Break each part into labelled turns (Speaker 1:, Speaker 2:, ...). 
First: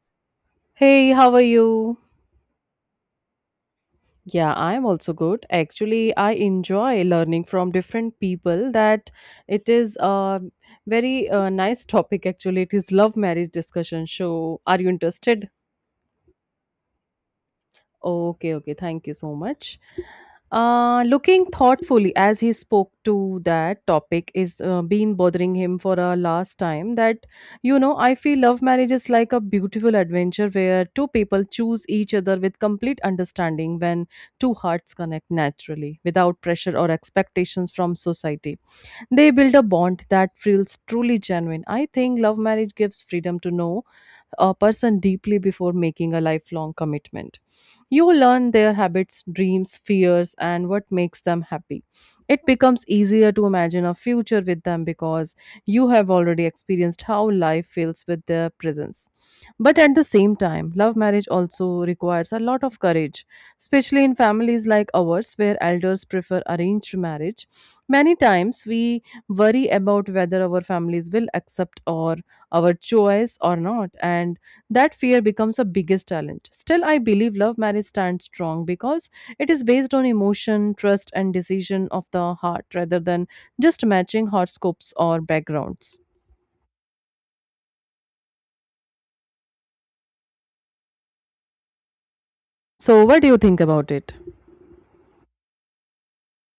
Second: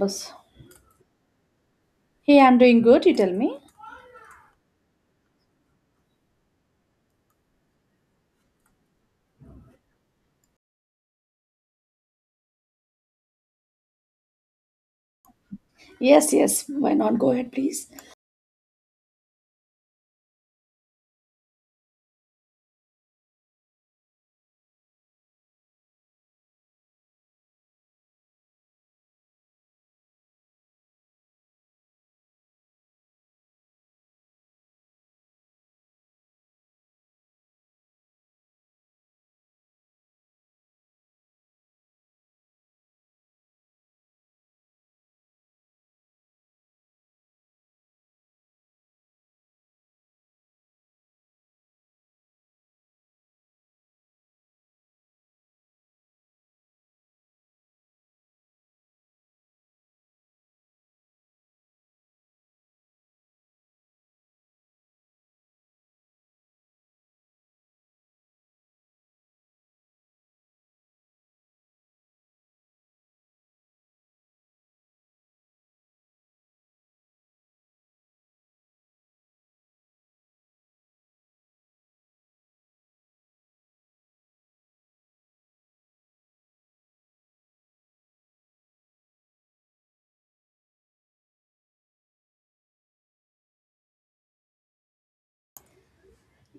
Speaker 1: Yes.
Speaker 2: Hey, how are you?
Speaker 1: Hey, I'm doing good. You tell me.
Speaker 2: Yeah, I'm also good. Actually, I enjoy learning from different people that it is a very nice topic actually. It is love marriage discussion. So, are you interested?
Speaker 1: Yes, yes. Why not? Go ahead, please.
Speaker 2: Okay, okay. Thank you so much. Looking thoughtfully as he spoke to that topic is been bothering him for a last time. That you know, I feel love marriage is like a beautiful adventure where two people choose each other with complete understanding when two hearts connect naturally without pressure or expectations from society. They build a bond that feels truly genuine. I think love marriage gives freedom to know a person deeply before making a lifelong commitment. You learn their habits, dreams, fears, and what makes them happy. It becomes easier to imagine a future with them because you have already experienced how life feels with their presence. But at the same time, love marriage also requires a lot of courage, especially in families like ours where elders prefer arranged marriage. Many times we worry about whether our families will accept or our choice or not, and that fear becomes the biggest challenge. Still, I believe love marriage stands strong because it is based on emotion, trust, and decision of the heart rather than just matching horoscopes or backgrounds. So what do you think about it?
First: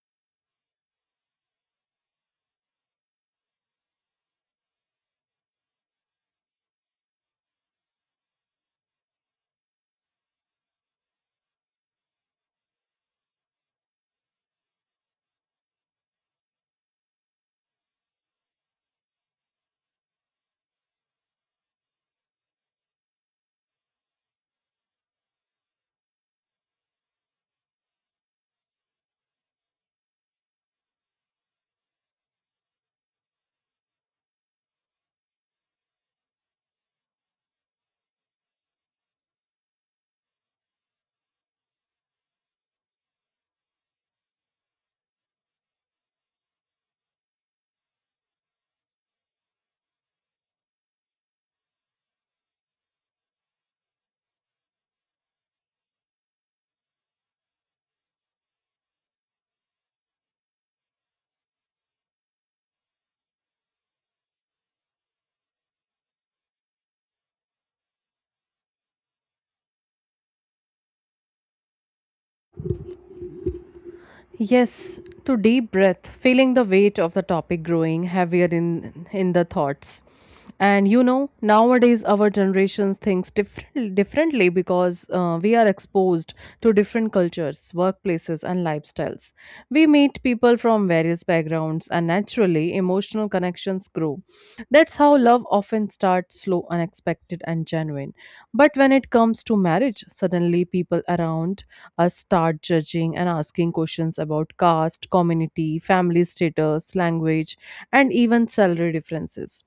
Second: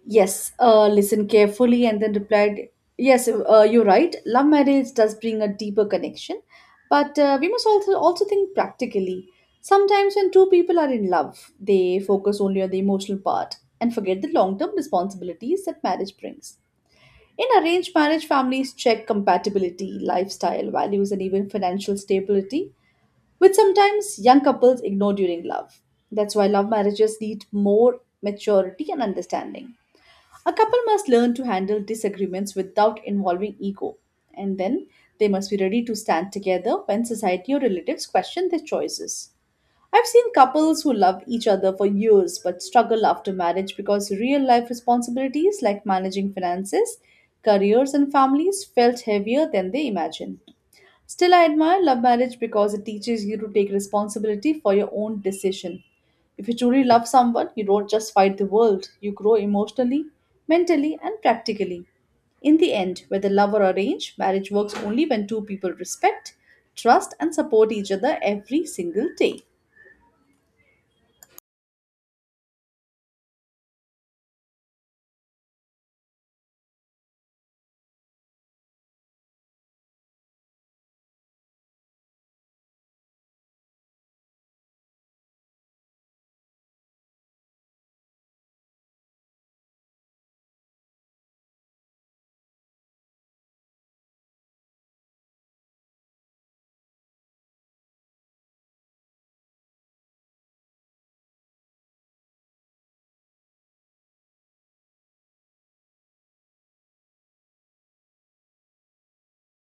Speaker 1: Yes. Listen carefully and then replied, yes, you're right. Love marriage does bring a deeper connection, but we must also think practically. Sometimes when two people are in love, they focus only on the emotional part and forget the long-term responsibilities that marriage brings. In arranged marriage, families check compatibility, lifestyle, values, and even financial stability which sometimes young couples ignore during love. That's why love marriages need more maturity and understanding. A couple must learn to handle disagreements without involving ego, and then they must be ready to stand together when society or relatives question their choices. I've seen couples who love each other for years but struggle after marriage because real life responsibilities like managing finances, careers, and families felt heavier than they imagined. Still, I admire love marriage because it teaches you to take responsibility for your own decision. If you truly love someone, you don't just fight the world, you grow emotionally, mentally, and practically. In the end, whether love or arrange, marriage works only when two people respect, trust, and support each other every single day.
Speaker 2: Yes, to deep breath, feeling the weight of the topic growing heavier in the thoughts. And you know, nowadays our generations thinks differently because we are exposed to different cultures, workplaces, and lifestyles. We meet people from various backgrounds, and naturally, emotional connections grow. That's how love often starts slow, unexpected, and genuine. But when it comes to marriage, suddenly people around us start judging and asking questions about caste, community, family status, language, and even salary differences.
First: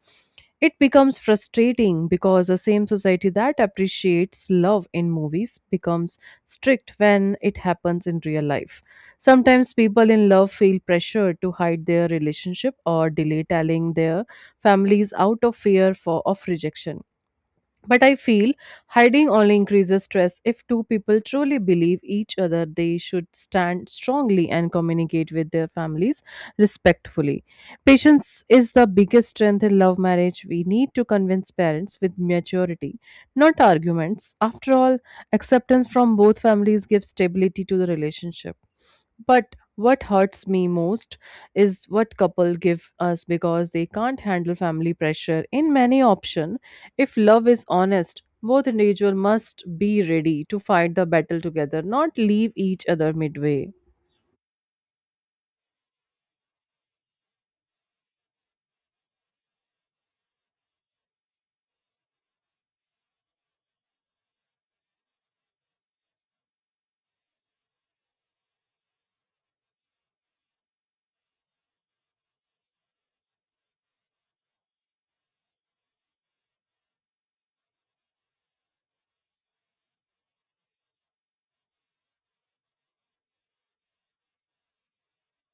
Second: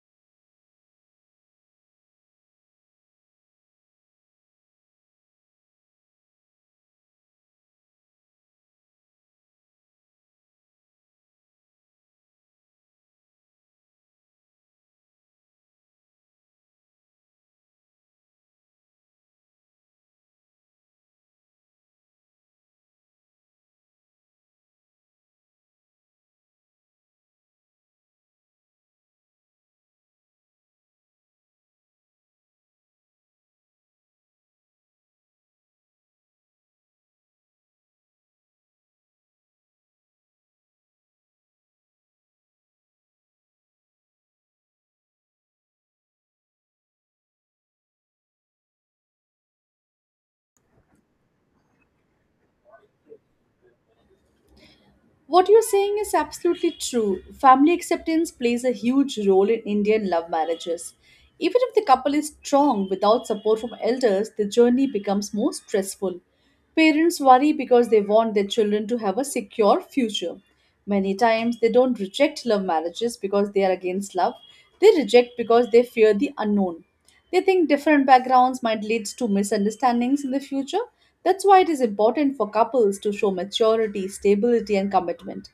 Speaker 2: It becomes frustrating because the same society that appreciates love in movies becomes strict when it happens in real life. Sometimes people in love feel pressured to hide their relationship or delay telling their families out of fear for of rejection, but I feel hiding only increases stress. If two people truly believe each other, they should stand strongly and communicate with their families respectfully. Patience is the biggest strength in love marriage. We need to convince parents with maturity, not arguments. After all, acceptance from both families gives stability to the relationship. But what hurts me most is what couple give us because they can't handle family pressure in many option. If love is honest, both individuals must be ready to fight the battle together, not leave each other midway.
Speaker 1: What you're saying is absolutely true. Family acceptance plays a huge role in Indian love marriages. Even if the couple is strong without support from elders, the journey becomes more stressful. Parents worry because they want their children to have a secure future. Many times, they don't reject love marriages because they are against love, they reject because they fear the unknown. They think different backgrounds might lead to misunderstandings in the future. That's why it is important for couples to show maturity, stability, and commitment.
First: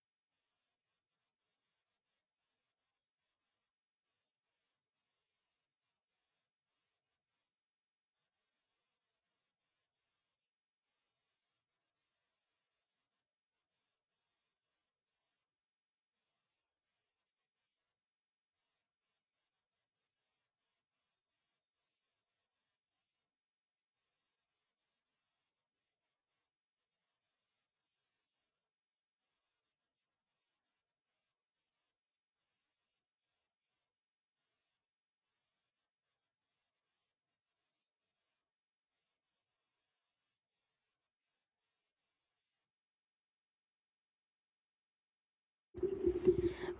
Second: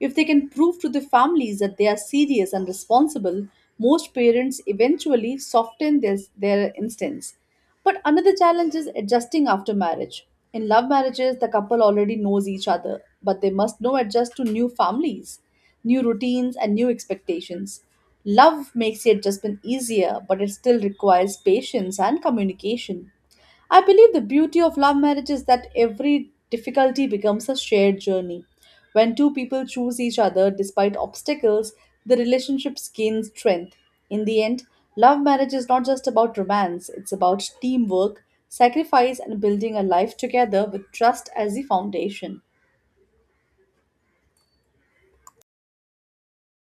Speaker 1: If they can prove to the families that they are serious and responsible, most parents eventually soften their instincts. But another challenge is adjusting after marriage. In love marriages, the couple already knows each other, but they must now adjust to new families, new routines, and new expectations. Love makes the adjustment easier, but it still requires patience and communication. I believe the beauty of love marriage is that every difficulty becomes a shared journey. When two people choose each other despite obstacles, the relationship gains strength. In the end, love marriage is not just about romance, it's about teamwork, sacrifice, and building a life together with trust as the foundation.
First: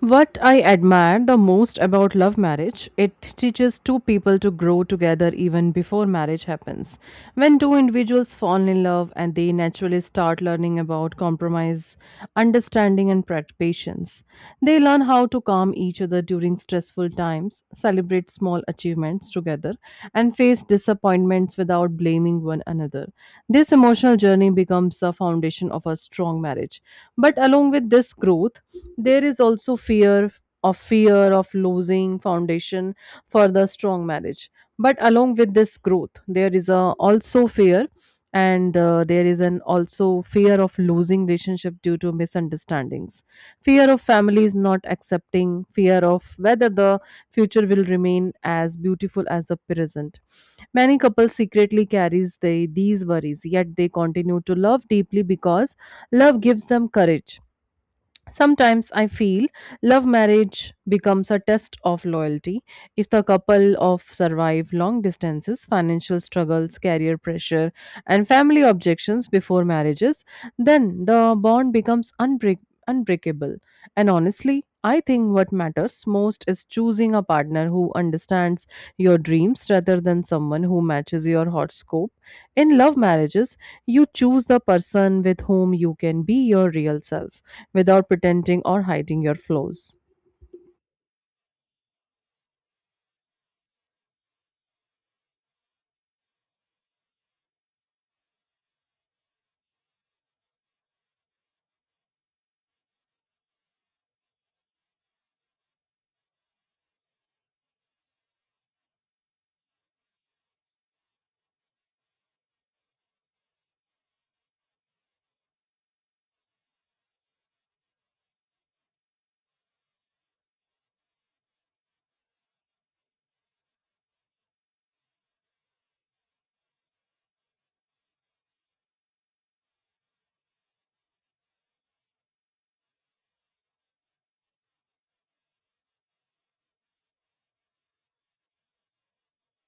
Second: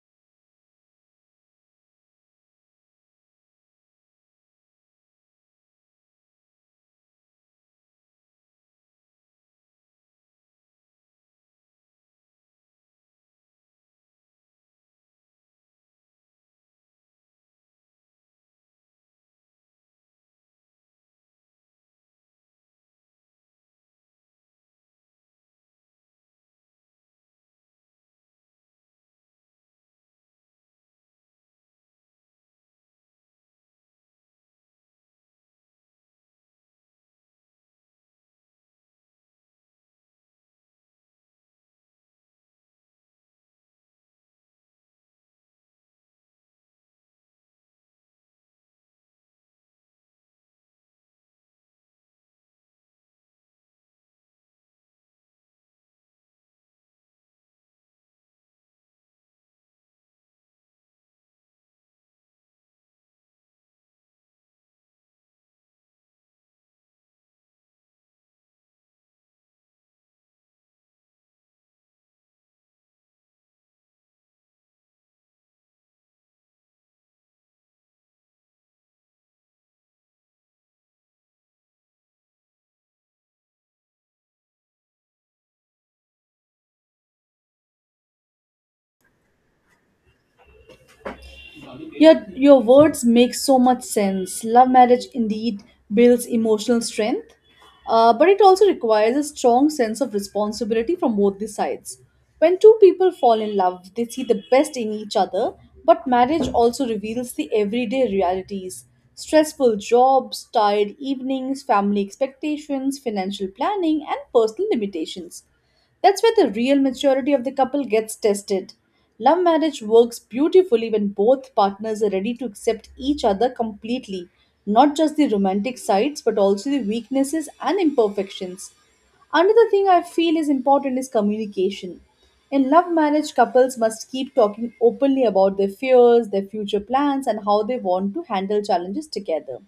Speaker 2: What I admire the most about love marriage, it teaches two people to grow together even before marriage happens. When two individuals fall in love and they naturally start learning about compromise, understanding and patience, they learn how to calm each other during stressful times, celebrate small achievements together, and face disappointments difference without blaming one another. This emotional journey becomes the foundation of a strong marriage. But along with this growth, there is also fear of losing foundation for the strong marriage. But along with this growth, there is a also fear, and there is an also fear of losing relationship due to misunderstandings, fear of families not accepting, fear of whether the future will remain as beautiful as the present. Many couples secretly carries these worries, yet they continue to love deeply because love gives them courage. Sometimes I feel love marriage becomes a test of loyalty. If the couple of survive long distances, financial struggles, career pressure, and family objections before marriages, then the bond becomes unbreakable. And honestly, I think what matters most is choosing a partner who understands your dreams rather than someone who matches your horoscope. In love marriages, you choose the person with whom you can be your real self without pretending or hiding your flaws.
Speaker 1: Your words make so much sense. Love marriage indeed builds emotional strength, but it also requires a strong sense of responsibility from both the sides. When two people fall in love, they see the best in each other, but marriage also reveals the everyday realities stressful jobs, tired evenings, family expectations, financial planning, and personal limitations. That's where the real maturity of the couple gets tested. Love marriage works beautifully when both partners are ready to accept each other completely, not just the romantic sides, but also the weaknesses and imperfections. Another thing I feel is important is communication. In love marriage, couples must keep talking openly about their fears, their future plans, and how they want to handle challenges together.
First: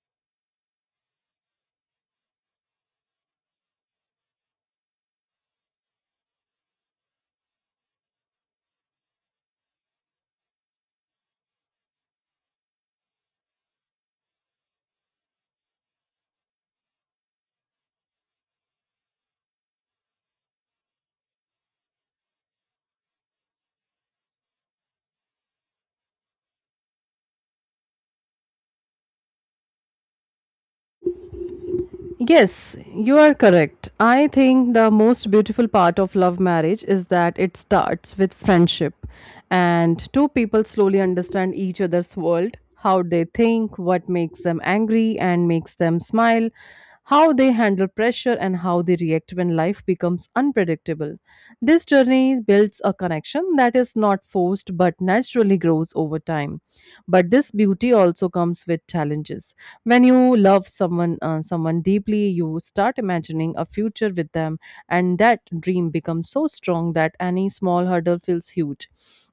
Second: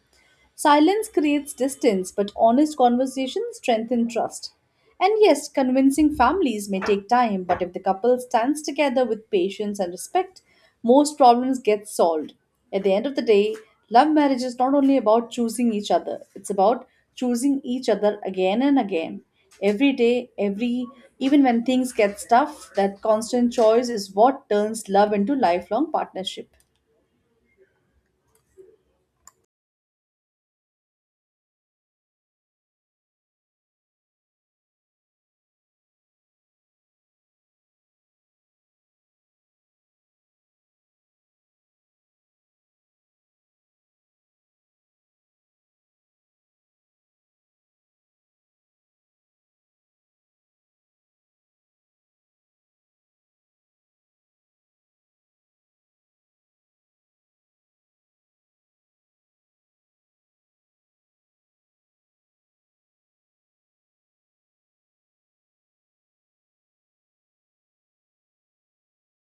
Speaker 1: Silence creates distance, but honest conversation strengthens trust. And yes, convincing families may take time, but if the couple stands together with patience and respect, most problems get solved. At the end of the day, love marriage is not only about choosing each other, it's about choosing each other again and again. Every day, every even when things get tough, that constant choice is what turns love into lifelong partnership.
Speaker 2: Yes, you are correct. I think the most beautiful part of love marriage is that it starts with friendship and two people slowly understand each other's world, how they think, what makes them angry and makes them smile, how they handle pressure and how they react when life becomes unpredictable. This journey builds a connection that is not forced but naturally grows over time. But this beauty also comes with challenges. When you love someone deeply, you start imagining a future with them, and that dream becomes so strong that any small hurdle feels huge.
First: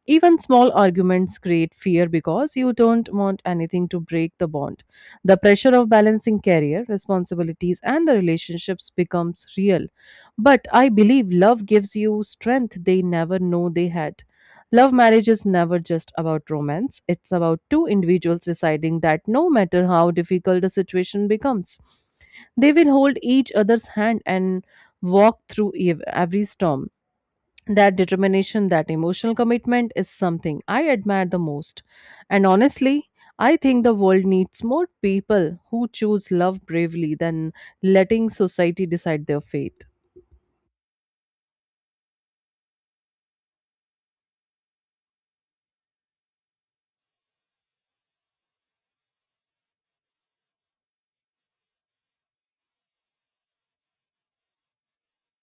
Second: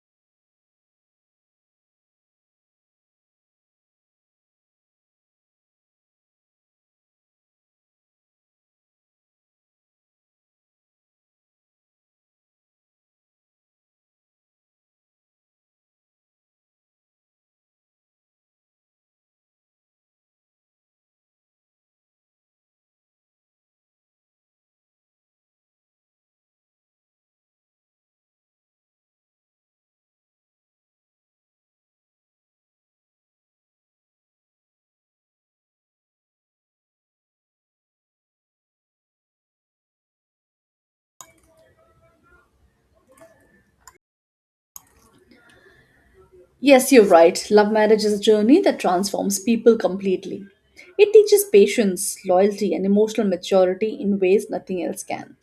Speaker 2: Even small arguments create fear because you don't want anything to break the bond. The pressure of balancing career, responsibilities, and the relationships becomes real. But I believe love gives you strength they never know they had. Love marriage is never just about romance, it's about two individuals deciding that no matter how difficult the situation becomes, they will hold each other's hand and walk through every storm. That determination, that emotional commitment is something I admire the most. And honestly, I think the world needs more people who choose love bravely than letting society decide their fate.
Speaker 1: Yes, you're right. Love marriage is a journey that transforms people completely. It teaches patience, loyalty, and emotional maturity in ways nothing else can.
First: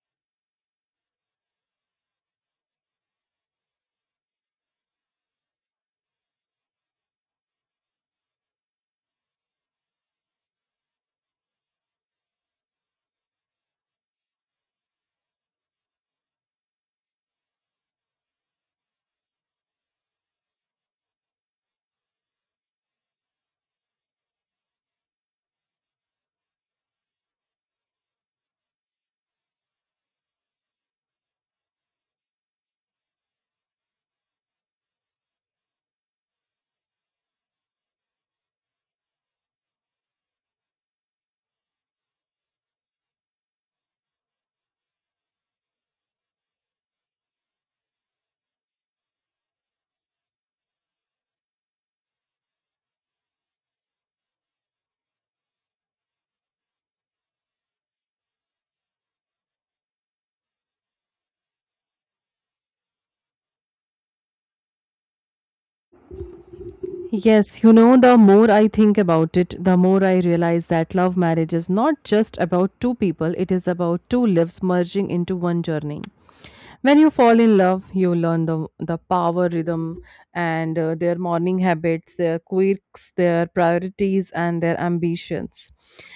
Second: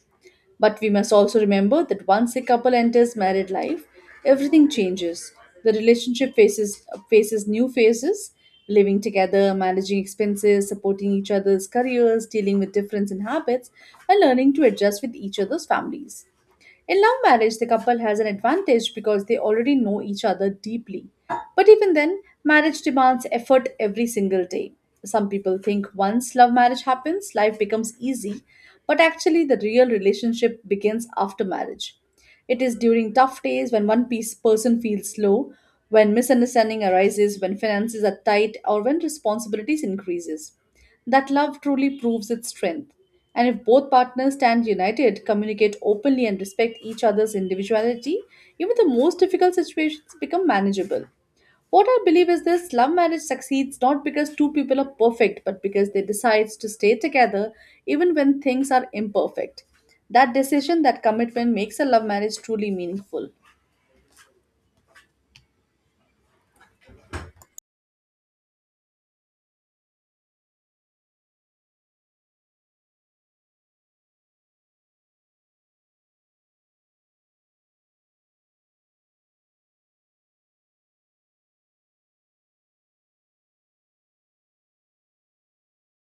Speaker 1: But we must also remember that once a couple enters married life, everything changes. The relationship faces new phases, living together, managing expenses, supporting each other's careers, dealing with difference in habits, and learning to adjust with each other's families. In love marriage, the couple has an advantage because they already know each other deeply. But even then, marriage demands effort every single day. Some people think once love marriage happens, life becomes easy, but actually, the real relationship begins after marriage. It is during tough days when one piece person feels low, when misunderstanding arises, when finances are tight, or when responsibilities increases. That love truly proves its strength. And if both partners stand united, communicate openly, and respect each other's individuality, even the most difficult situations become manageable. What I believe is this love marriage succeeds not because two people are perfect, but because they decide to stay together even when things are imperfect. That decision, that commitment makes a love marriage truly meaningful.
Speaker 2: Yes, you know, the more I think about it, the more I realize that love marriage is not just about two people, it is about two lives merging into one journey. When you fall in love, you learn the power rhythm and their morning habits, their quirks, their priorities, and their ambitions.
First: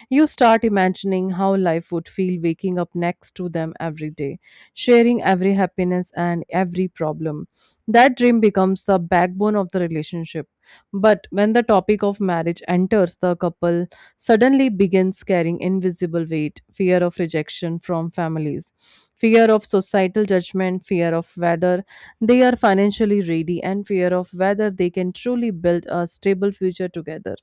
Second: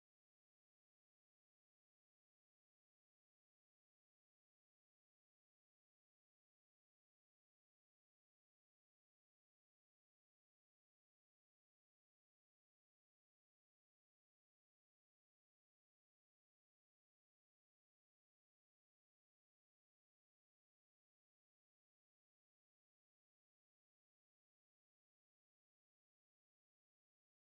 Speaker 2: You start imagining how life would feel waking up next to them every day, sharing every happiness and every problem. That dream becomes the backbone of the relationship. But when the topic of marriage enters, the couple suddenly begins carrying invisible weight, fear of rejection from families, fear of societal judgment, fear of whether they are financially ready, and fear of whether they can truly build a stable future together.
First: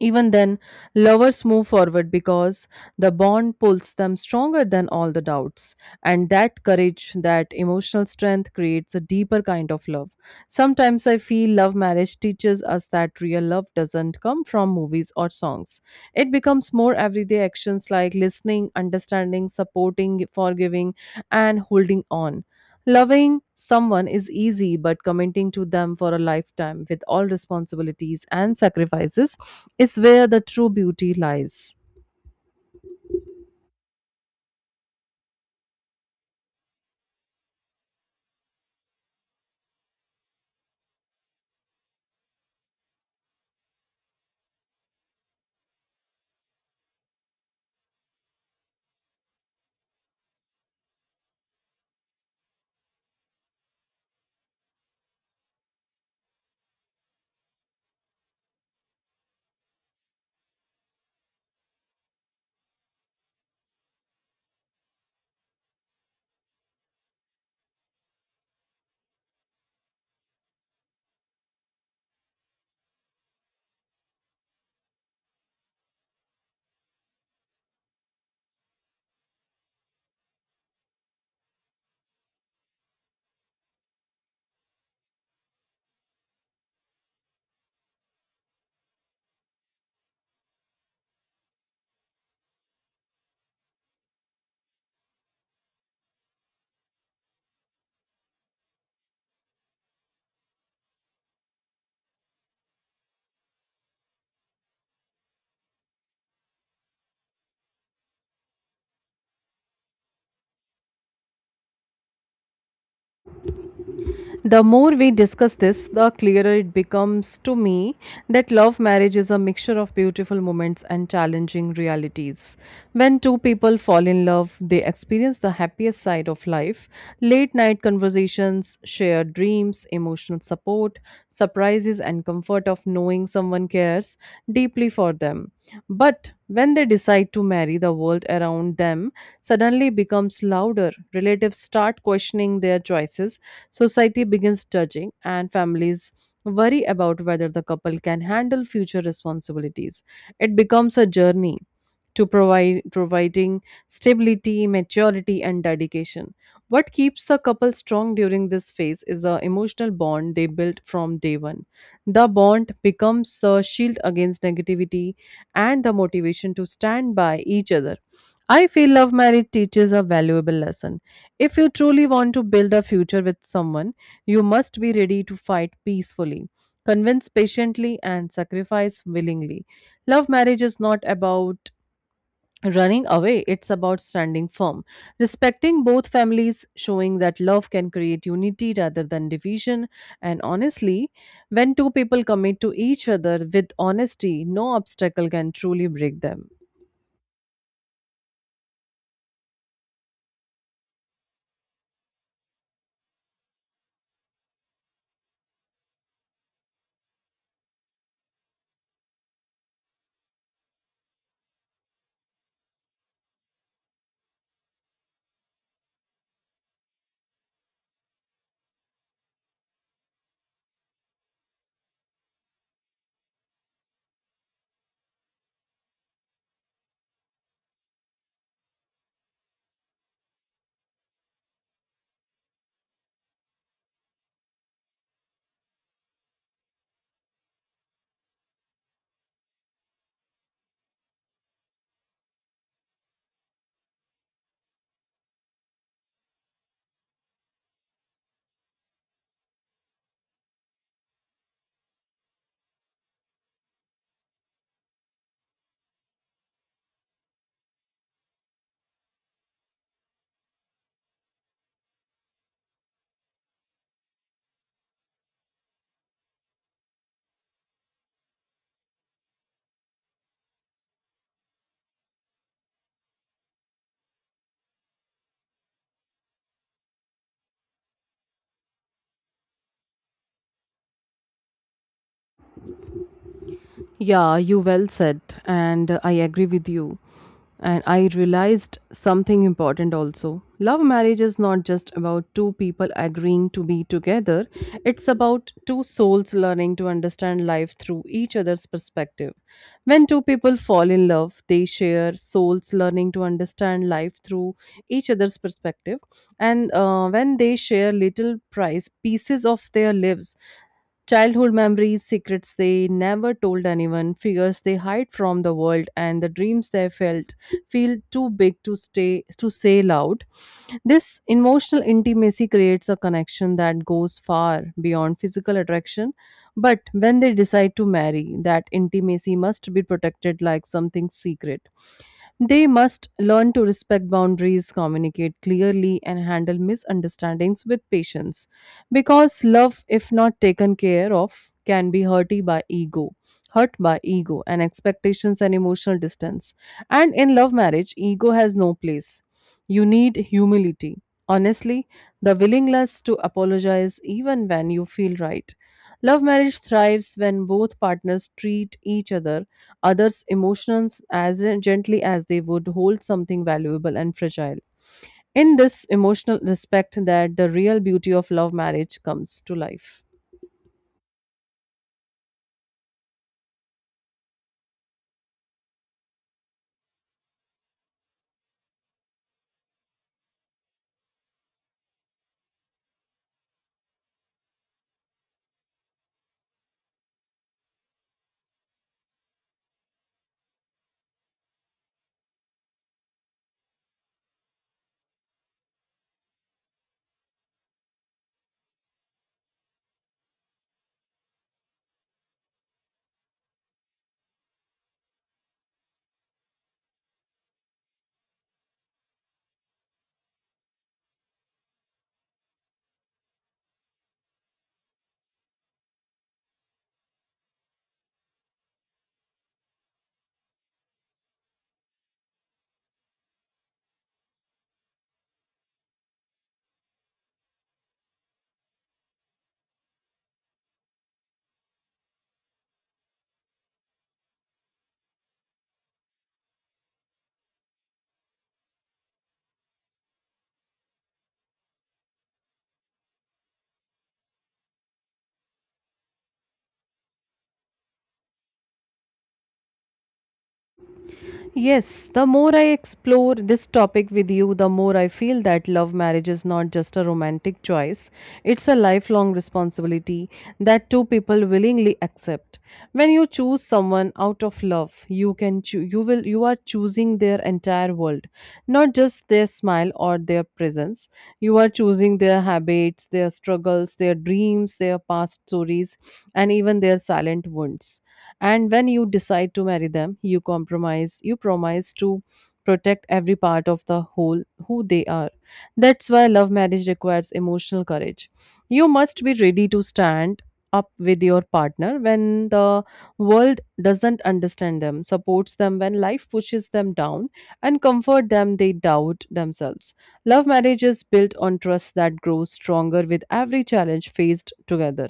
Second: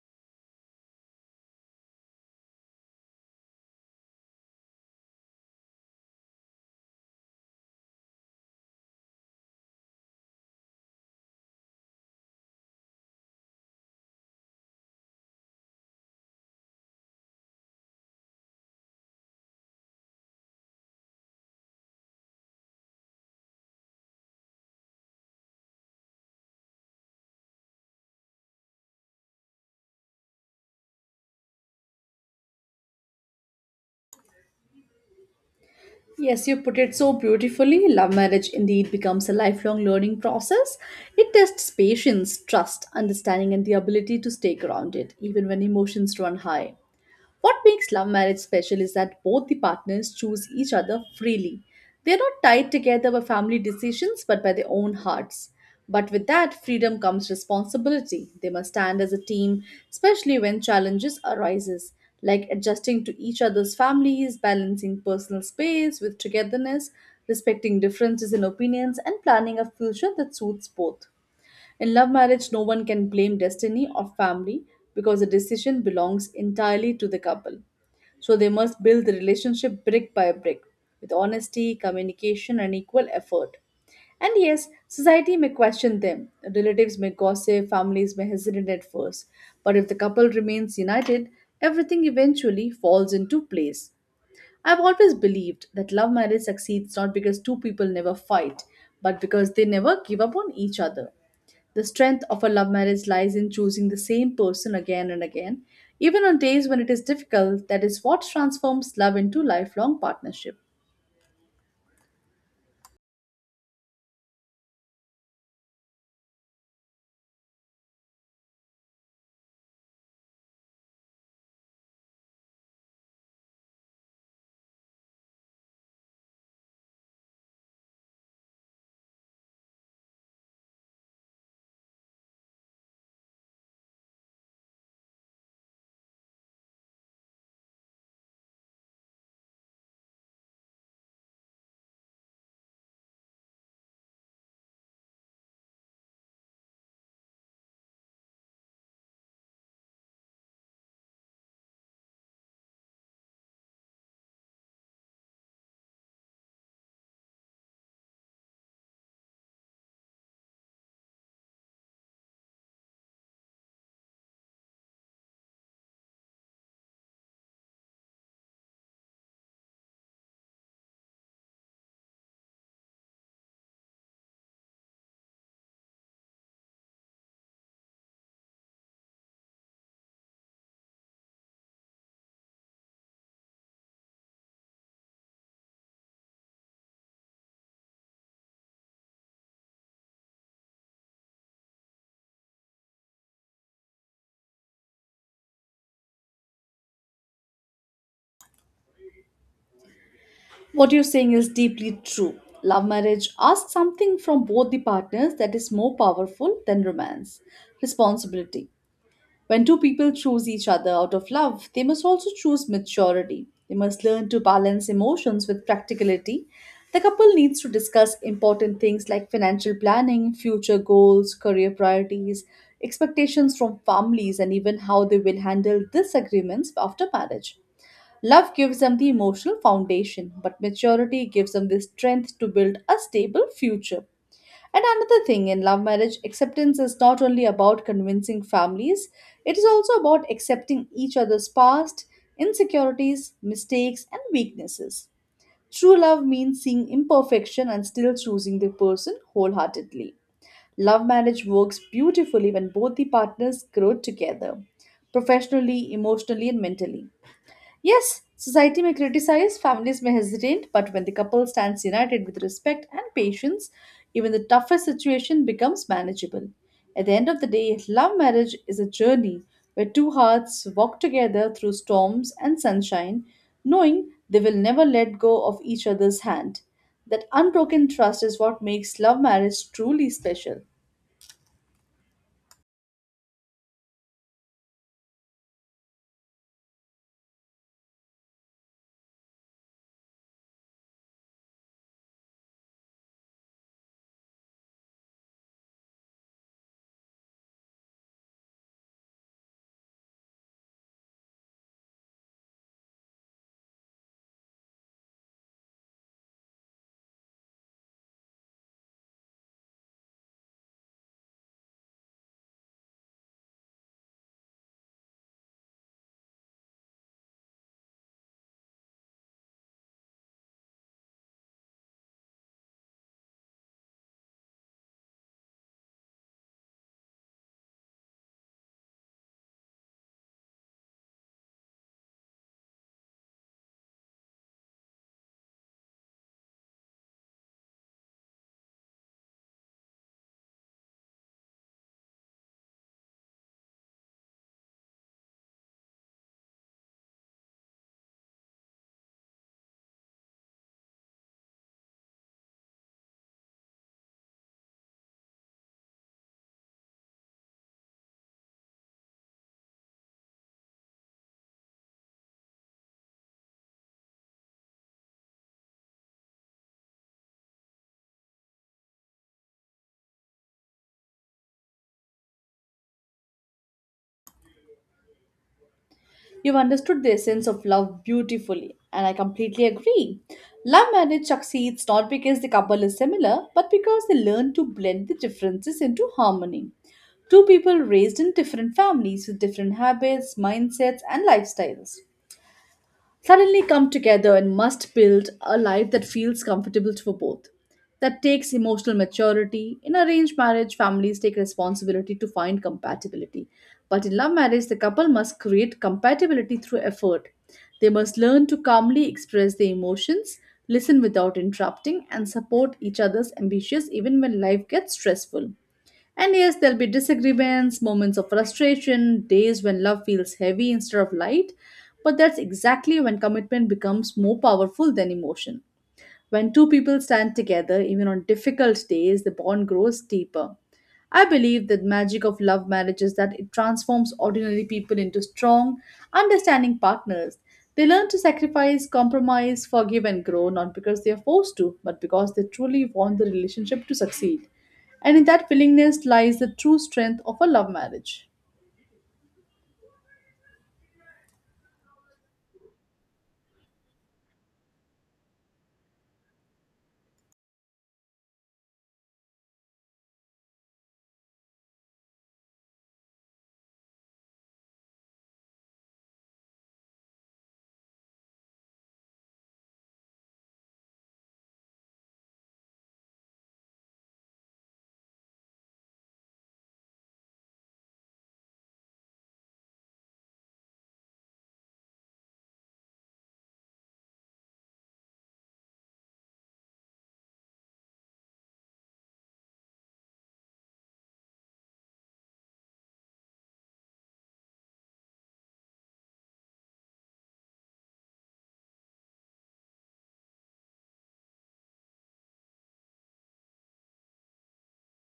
Speaker 2: Even then, lovers move forward because the bond pulls them stronger than all the doubts. And that courage, that emotional strength creates a deeper kind of love. Sometimes I feel love marriage teaches us that real love doesn't come from movies or songs. It becomes more everyday actions like listening, understanding, supporting, forgiving, and holding on. Loving someone is easy, but committing to them for a lifetime with all responsibilities and sacrifices is where the true beauty lies.
Speaker 1: Yes, you put it so beautifully. Love marriage indeed becomes a lifelong learning process. It tests patience, trust, understanding, and the ability to stay grounded, even when emotions run high. What makes love marriage special is that both the partners choose each other freely. They are not tied together by family decisions but by their own hearts. But with that freedom comes responsibility. They must stand as a team, especially when challenges arises, like adjusting to each other's families, balancing personal space with togetherness, respecting differences in opinions and planning a future that suits both. In love marriage, no one can blame destiny or family because the decision belongs entirely to the couple. So they must build the relationship brick by brick with honesty, communication, and equal effort. And yes, society may question them. Relatives may gossip, families may hesitate at first. But if the couple remains united, everything eventually falls into place. I've always believed that love marriage succeeds not because two people never fight, but because they never give up on each other. The strength of a love marriage lies in choosing the same person again and again, even on days when it is difficult. That is what transforms love into lifelong partnership.
Speaker 2: The more we discuss this, the clearer it becomes to me that love marriage is a mixture of beautiful moments and challenging realities. When two people fall in love, they experience the happiest side of life, late night conversations, shared dreams, emotional support, surprises, and comfort of knowing someone cares deeply for them. But when they decide to marry, the world around them suddenly becomes louder. Relatives start questioning their choices. Society begins judging, and families worry about whether the couple can handle future responsibilities. It becomes a journey to provide providing stability, maturity, and dedication. What keeps a couple strong during this phase is the emotional bond they built from day one. The bond becomes a shield against negativity and the motivation to stand by each other. I feel love marriage teaches a valuable lesson. If you truly want to build a future with someone, you must be ready to fight peacefully, convince patiently, and sacrifice willingly. Love marriage is not about running away, it's about standing firm, respecting both families, showing that love can create unity rather than division. And honestly, when two people commit to each other with honesty, no obstacle can truly break them.
Speaker 1: What you're saying is deeply true. Love marriage asks something from both the partners that is more powerful than romance responsibility. When two people choose each other out of love, they must also choose maturity. They must learn to balance emotions with practicality. The couple needs to discuss important things like financial planning, future goals, career priorities, expectations from families, and even how they will handle disagreements after marriage. Love gives them the emotional foundation, but maturity gives them the strength to build a stable future. And another thing in love marriage, acceptance is not only about convincing families, it is also about accepting each other's past, insecurities, mistakes, and weaknesses. True love means seeing imperfection and still choosing the person wholeheartedly. Love marriage works beautifully when both the partners grow together, professionally, emotionally, and mentally. Yes, society may criticize, families may hesitate, but when the couple stands united with respect and patience, even the toughest situation becomes manageable. At the end of the day, love marriage is a journey where two hearts walk together through storms and sunshine, knowing they will never let go of each other's hand. That unbroken trust is what makes love marriage truly special.
Speaker 2: Yeah, you well said, and I agree with you. And I realized something important also. Love marriage is not just about two people agreeing to be together, it's about two souls learning to understand life through each other's perspective. When two people fall in love, they share souls learning to understand life through each other's perspective. And when they share little price pieces of their lives, childhood memories, secrets they never told anyone, figures they hide from the world, and the dreams they felt feel too big to stay to say loud. This emotional intimacy creates a connection that goes far beyond physical attraction. But when they decide to marry, that intimacy must be protected like something secret. They must learn to respect boundaries, communicate clearly, and handle misunderstandings with patience. Because love, if not taken care of, can be hurt by ego and expectations and emotional distance. And in love marriage, ego has no place. You need humility. Honestly, the willingness to apologize even when you feel right. Love marriage thrives when both partners treat each other others' emotions as gently as they would hold something valuable and fragile. In this emotional respect, that the real beauty of love marriage comes to life.
Speaker 1: You've understood the essence of love beautifully, and I completely agree. Love marriage succeeds not because the couple is similar, but because they learn to blend the differences into harmony. Two people raised in different families with different habits, mindsets, and lifestyles suddenly come together and must build a life that feels comfortable for both. That takes emotional maturity. In arranged marriage, families take responsibility to find compatibility. But in love marriage, the couple must create compatibility through effort. They must learn to calmly express their emotions, listen without interrupting, and support each other's ambitions even when life gets stressful. And yes, there'll be disagreements, moments of frustration, days when love feels heavy instead of light. But that's exactly when commitment becomes more powerful than emotion. When two people stand together, even on difficult days, the bond grows deeper. I believe that magic of love marriage is that it transforms ordinary people into strong, understanding partners. They learn to sacrifice, compromise, forgive, and grow, not because they are forced to, but because they truly want the relationship to succeed. And in that willingness lies the true strength of a love marriage.
Speaker 2: Yes, the more I explore this topic with you, the more I feel that love marriage is not just a romantic choice, it's a lifelong responsibility that two people willingly accept. When you choose someone out of love, you can choo- you will you are choosing their entire world, not just their smile or their presence. You are choosing their habits, their struggles, their dreams, their past stories, and even their silent wounds. And when you decide to marry them, you compromise, you promise to protect every part of the whole who they are. That's why love marriage requires emotional courage. You must be ready to stand up with your partner when the world doesn't understand them, supports them when life pushes them down, and comfort them they doubt themselves. Love marriage is built on trust that grows stronger with every challenge faced together.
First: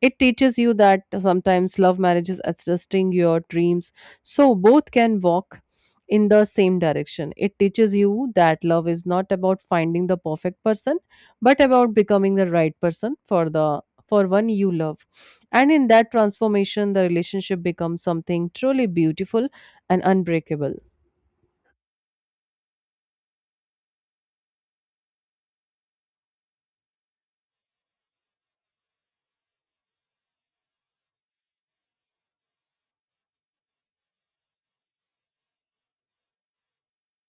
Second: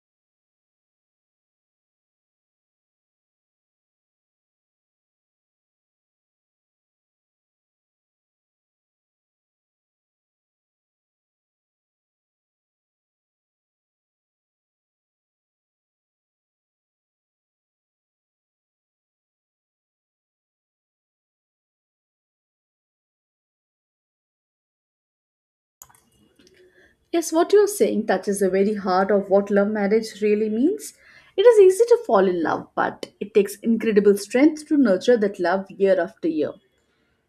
Speaker 2: It teaches you that sometimes love marriage is adjusting your dreams so both can walk in the same direction. It teaches you that love is not about finding the perfect person but about becoming the right person for the for one you love. And in that transformation the relationship becomes something truly beautiful and unbreakable.
Speaker 1: Yes, what you're saying touches the very heart of what love marriage really means. It is easy to fall in love, but it takes incredible strength to nurture that love year after year.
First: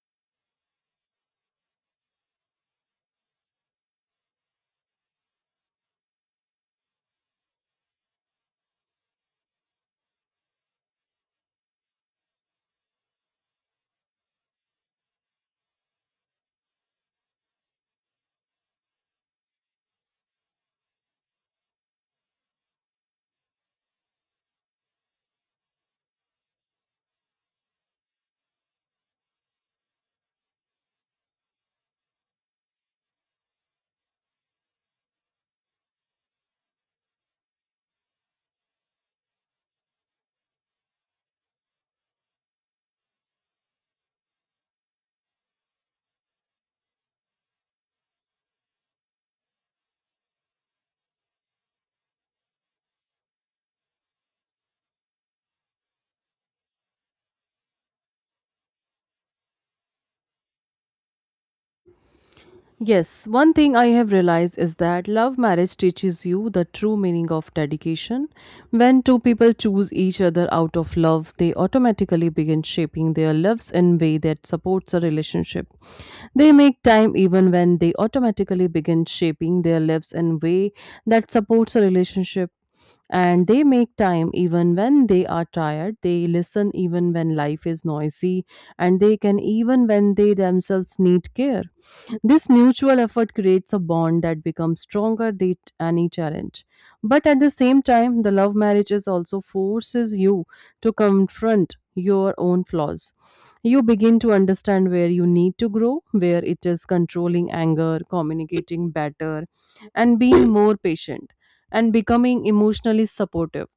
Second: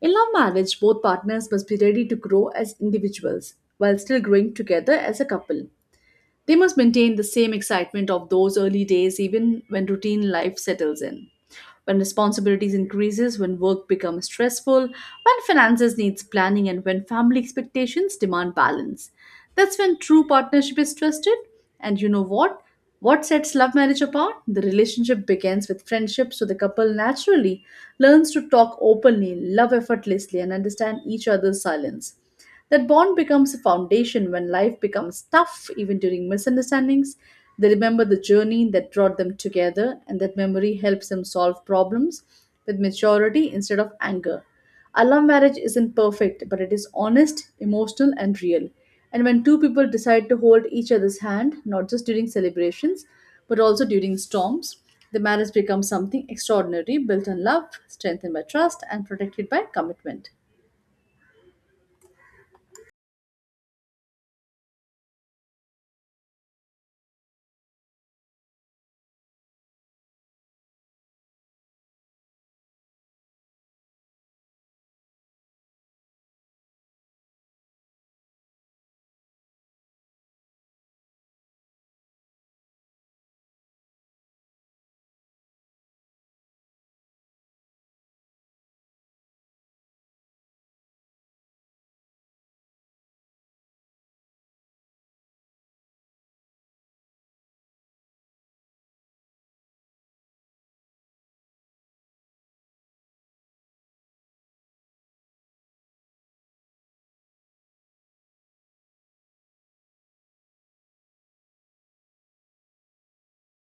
Speaker 1: In love marriage, both partners must be ready to grow as individuals while still growing together as a couple. They must maintain the same excitement of those early days even when routine life settles in. When responsibilities increases, when work becomes stressful, when finances needs planning and when family expectations demand balance. That's when true partnership is trusted. And you know what? What sets love marriage apart? The relationship begins with friendship, so the couple naturally learns to talk openly, love effortlessly, and understand each other's silence. That bond becomes a foundation when life becomes tough, even during misunderstandings. They remember the journey that brought them together, and that memory helps them solve problems with maturity instead of anger. A love marriage isn't perfect, but it is honest, emotional, and real. And when two people decide to hold each other's hand, not just during celebrations, but also during storms, the marriage becomes something extraordinary, built on love, strengthened by trust, and protected by commitment.
Speaker 2: Yes, one thing I have realized is that love marriage teaches you the true meaning of dedication. When two people choose each other out of love, they automatically begin shaping their lives in a way that supports a relationship. They make time even when they automatically begin shaping their lives in a way that supports a relationship. And they make time even when they are tired. They listen even when life is noisy. And they can even when they themselves need care. This mutual effort creates a bond that becomes stronger than any challenge. But at the same time, the love marriages also forces you to confront your own flaws. You begin to understand where you need to grow, where it is controlling anger, communicating better, and being more patient, and becoming emotionally supportive.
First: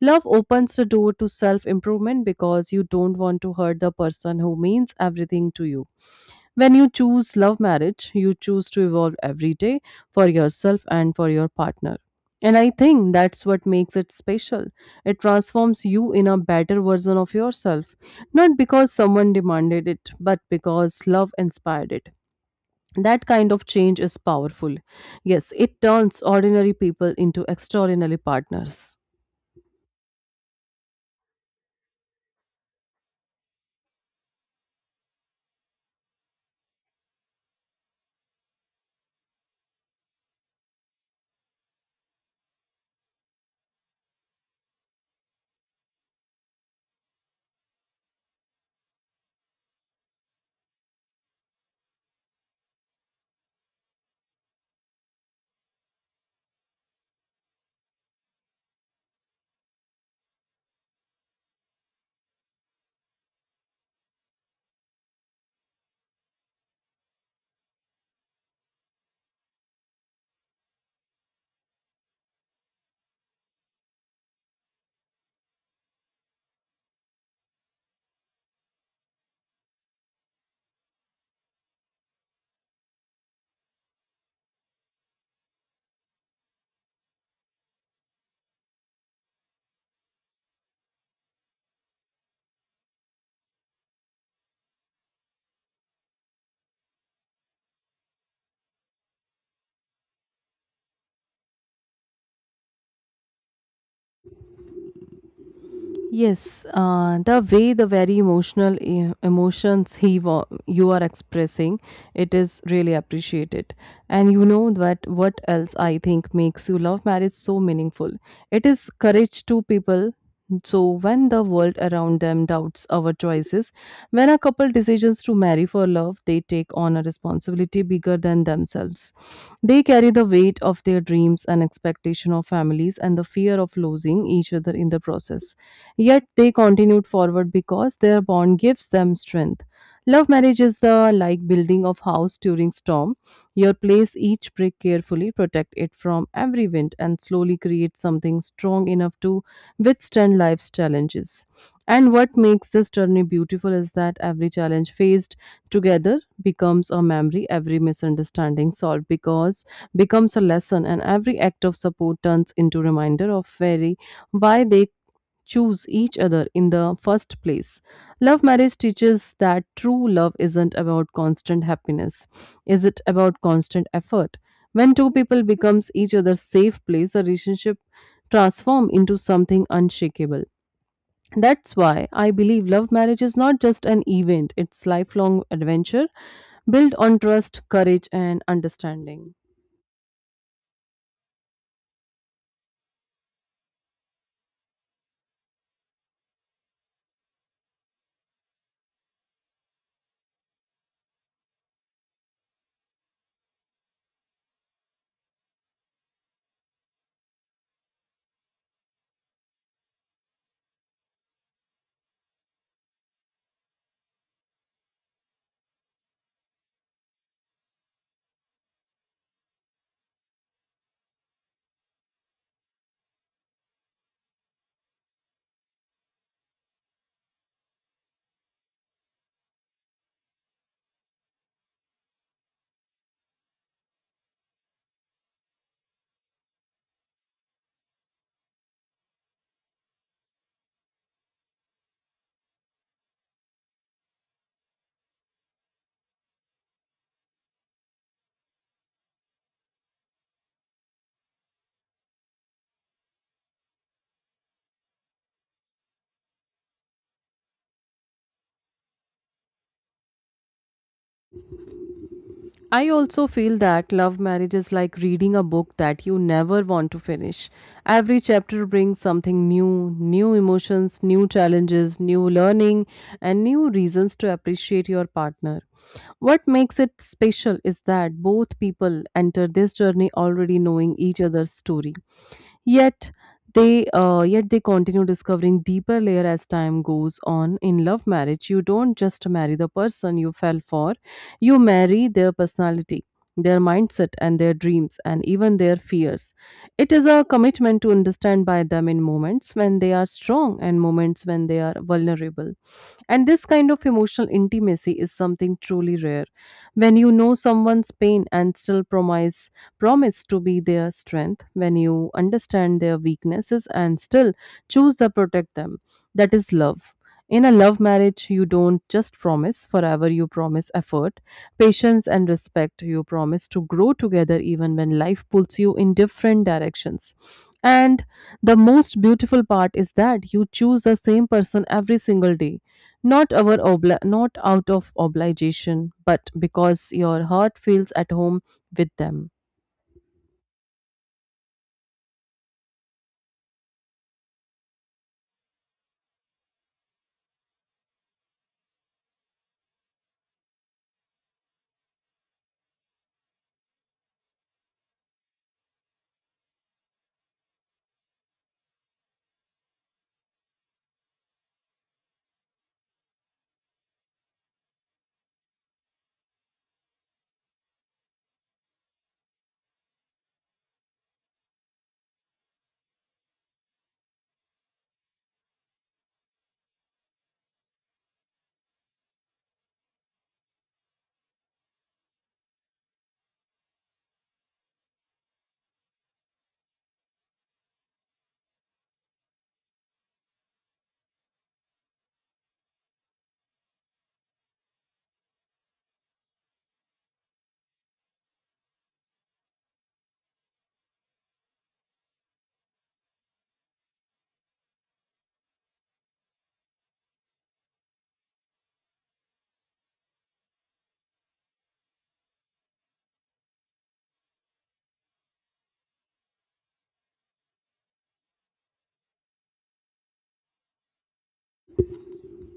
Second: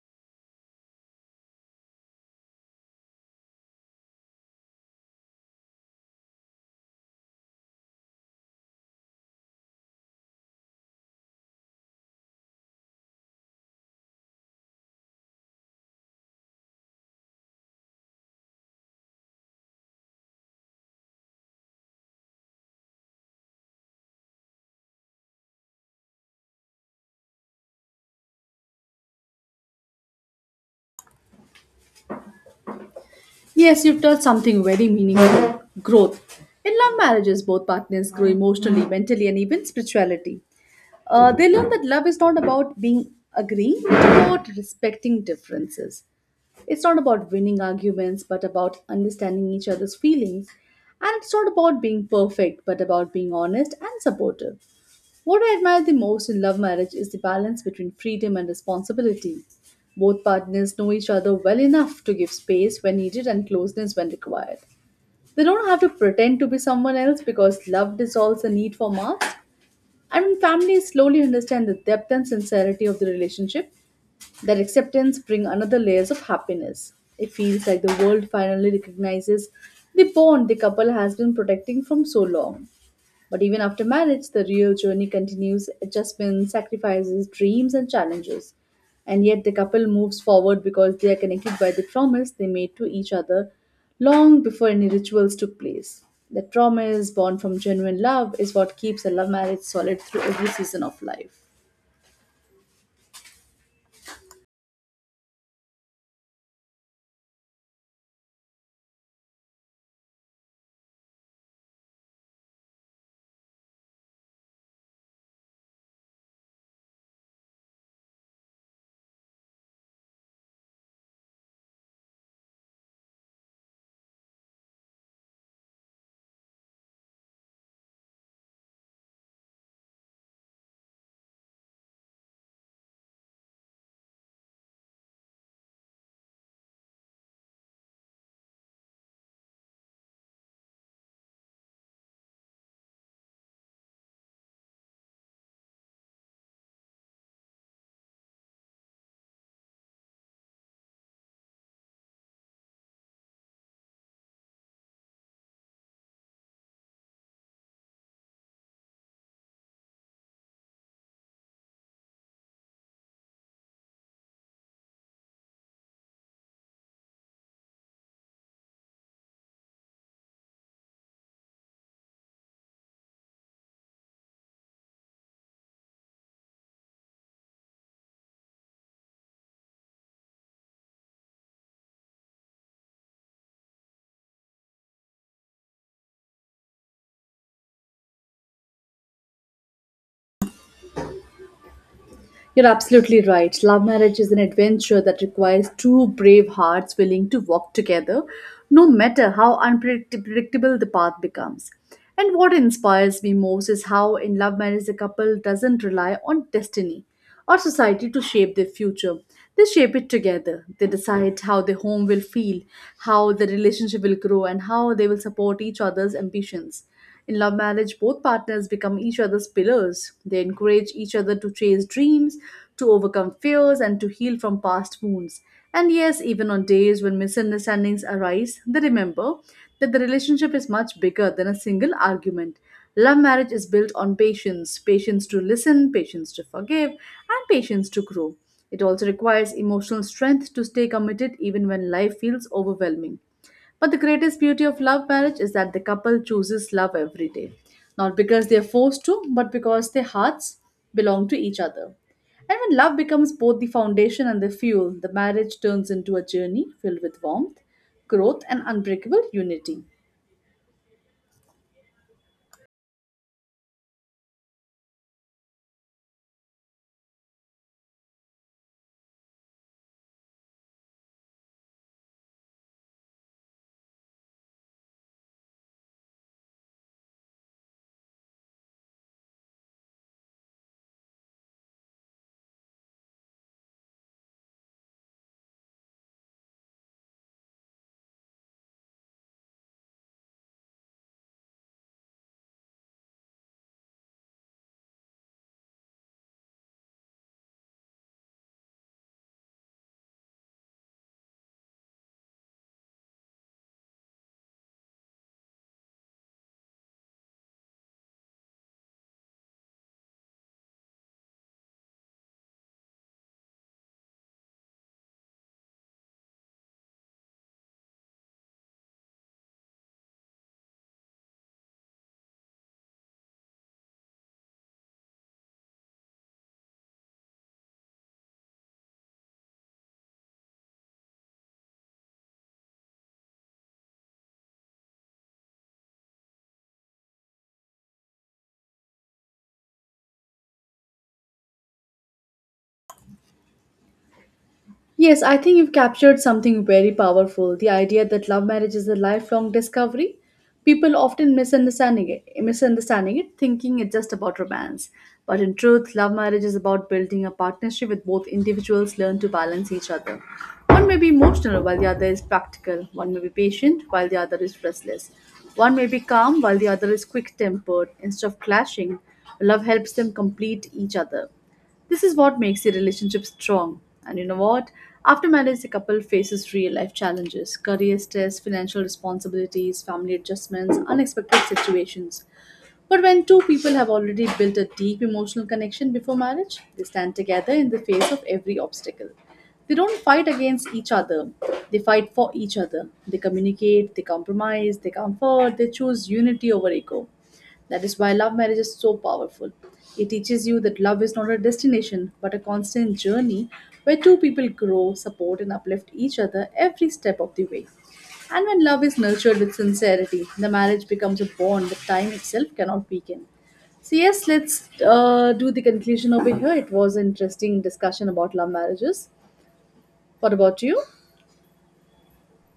Speaker 2: Love opens the door to self improvement because you don't want to hurt the person who means everything to you. When you choose love marriage, you choose to evolve every day for yourself and for your partner. And I think that's what makes it special. It transforms you in a better version of yourself, not because someone demanded it, but because love inspired it. That kind of change is powerful. Yes, it turns ordinary people into extraordinary partners.
Speaker 1: Yes, you've touched something very meaningful growth. In love marriages, both partners grow emotionally, mentally, and even spirituality. They learn that love is not about being agreeing, it's about respecting differences. It's not about winning arguments, but about understanding each other's feelings. And it's not about being perfect, but about being honest and supportive. What I admire the most in love marriage is the balance between freedom and responsibility. Both partners know each other well enough to give space when needed and closeness when required. They don't have to pretend to be someone else because love dissolves the need for masks. And when families slowly understand the depth and sincerity of the relationship, that acceptance brings another layers of happiness. It feels like the world finally recognizes the bond the couple has been protecting from so long. But even after marriage, the real journey continues adjustments, sacrifices, dreams, and challenges. And yet, the couple moves forward because they are connected by the promise they made to each other long before any rituals took place. That promise, born from genuine love, is what keeps a love marriage solid through every season of life.
Speaker 2: Yes, the way the very emotional e- emotions he wa- you are expressing, it is really appreciated. And you know that what else I think makes you love marriage so meaningful. It is courage to people. So when the world around them doubts our choices, when a couple decisions to marry for love, they take on a responsibility bigger than themselves. They carry the weight of their dreams and expectation of families and the fear of losing each other in the process. Yet they continued forward because their bond gives them strength. Love marriage is the like building of house during storm. You place each brick carefully, protect it from every wind, and slowly create something strong enough to withstand life's challenges. And what makes this journey beautiful is that every challenge faced together becomes a memory, every misunderstanding solved because becomes a lesson, and every act of support turns into reminder of very why they choose each other in the first place. Love marriage teaches that true love isn't about constant happiness. Is it about constant effort? When two people becomes each other's safe place, the relationship transform into something unshakable. That's why I believe love marriage is not just an event, it's lifelong adventure built on trust, courage and understanding.
Speaker 1: You're absolutely right. Love marriage is an adventure that requires two brave hearts willing to walk together, no matter how unpredictable the path becomes. And what inspires me most is how in love marriage the couple doesn't rely on destiny or society to shape their future. They shape it together. They decide how the home will feel, how the relationship will grow, and how they will support each other's ambitions. In love marriage, both partners become each other's pillars. They encourage each other to chase dreams, to overcome fears, and to heal from past wounds. And yes, even on days when misunderstandings arise, they remember that the relationship is much bigger than a single argument. Love marriage is built on patience patience to listen, patience to forgive, and patience to grow. It also requires emotional strength to stay committed even when life feels overwhelming. But the greatest beauty of love marriage is that the couple chooses love every day, not because they are forced to, but because their hearts belong to each other. And when love becomes both the foundation and the fuel, the marriage turns into a journey filled with warmth, growth, and unbreakable unity.
Speaker 2: I also feel that love marriage is like reading a book that you never want to finish. Every chapter brings something new, new emotions, new challenges, new learning, and new reasons to appreciate your partner. What makes it special is that both people enter this journey already knowing each other's story. Yet yet they continue discovering deeper layer as time goes on. In love marriage you don't just marry the person you fell for, you marry their personality, their mindset and their dreams and even their fears. It is a commitment to understand by them in moments when they are strong and moments when they are vulnerable. And this kind of emotional intimacy is something truly rare. When you know someone's pain and still promise to be their strength, when you understand their weaknesses and still choose to protect them. That is love. In a love marriage, you don't just promise forever, you promise effort, patience, and respect. You promise to grow together even when life pulls you in different directions. And the most beautiful part is that you choose the same person every single day, not out of obligation but because your heart feels at home with them.
Speaker 1: Yes, I think you've captured something very powerful the idea that love marriage is a lifelong discovery. People often misunderstanding it, thinking it's just about romance. But in truth, love marriage is about building a partnership with both individuals learn to balance each other. One may be emotional while the other is practical. One may be patient while the other is restless. One may be calm while the other is quick tempered. Instead of clashing, love helps them complete each other. This is what makes the relationship strong. And you know what? After marriage, the couple faces real life challenges career stress, financial responsibilities, family adjustments, unexpected situations. But when two people have already built a deep emotional connection before marriage, they stand together in the face of every obstacle. They don't fight against each other, they fight for each other. They communicate, they compromise, they comfort, they choose unity over ego. That is why love marriage is so powerful. It teaches you that love is not a destination but a constant journey where two people grow, support, and uplift each other every step of the way. And when love is nurtured with sincerity, the marriage becomes a bond that time itself cannot weaken. So, yes, let's do the conclusion over here. It was an interesting discussion about love marriages. What about you?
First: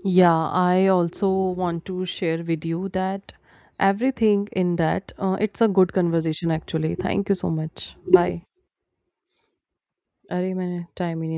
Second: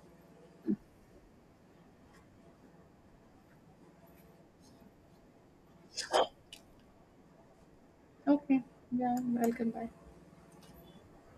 Speaker 2: Yeah, I also want to share with you that everything in that it's a good conversation actually. Thank you so much. Bye.
Speaker 1: Okay. Yeah, welcome. Bye.
Speaker 2: अरे मैंने time ही नहीं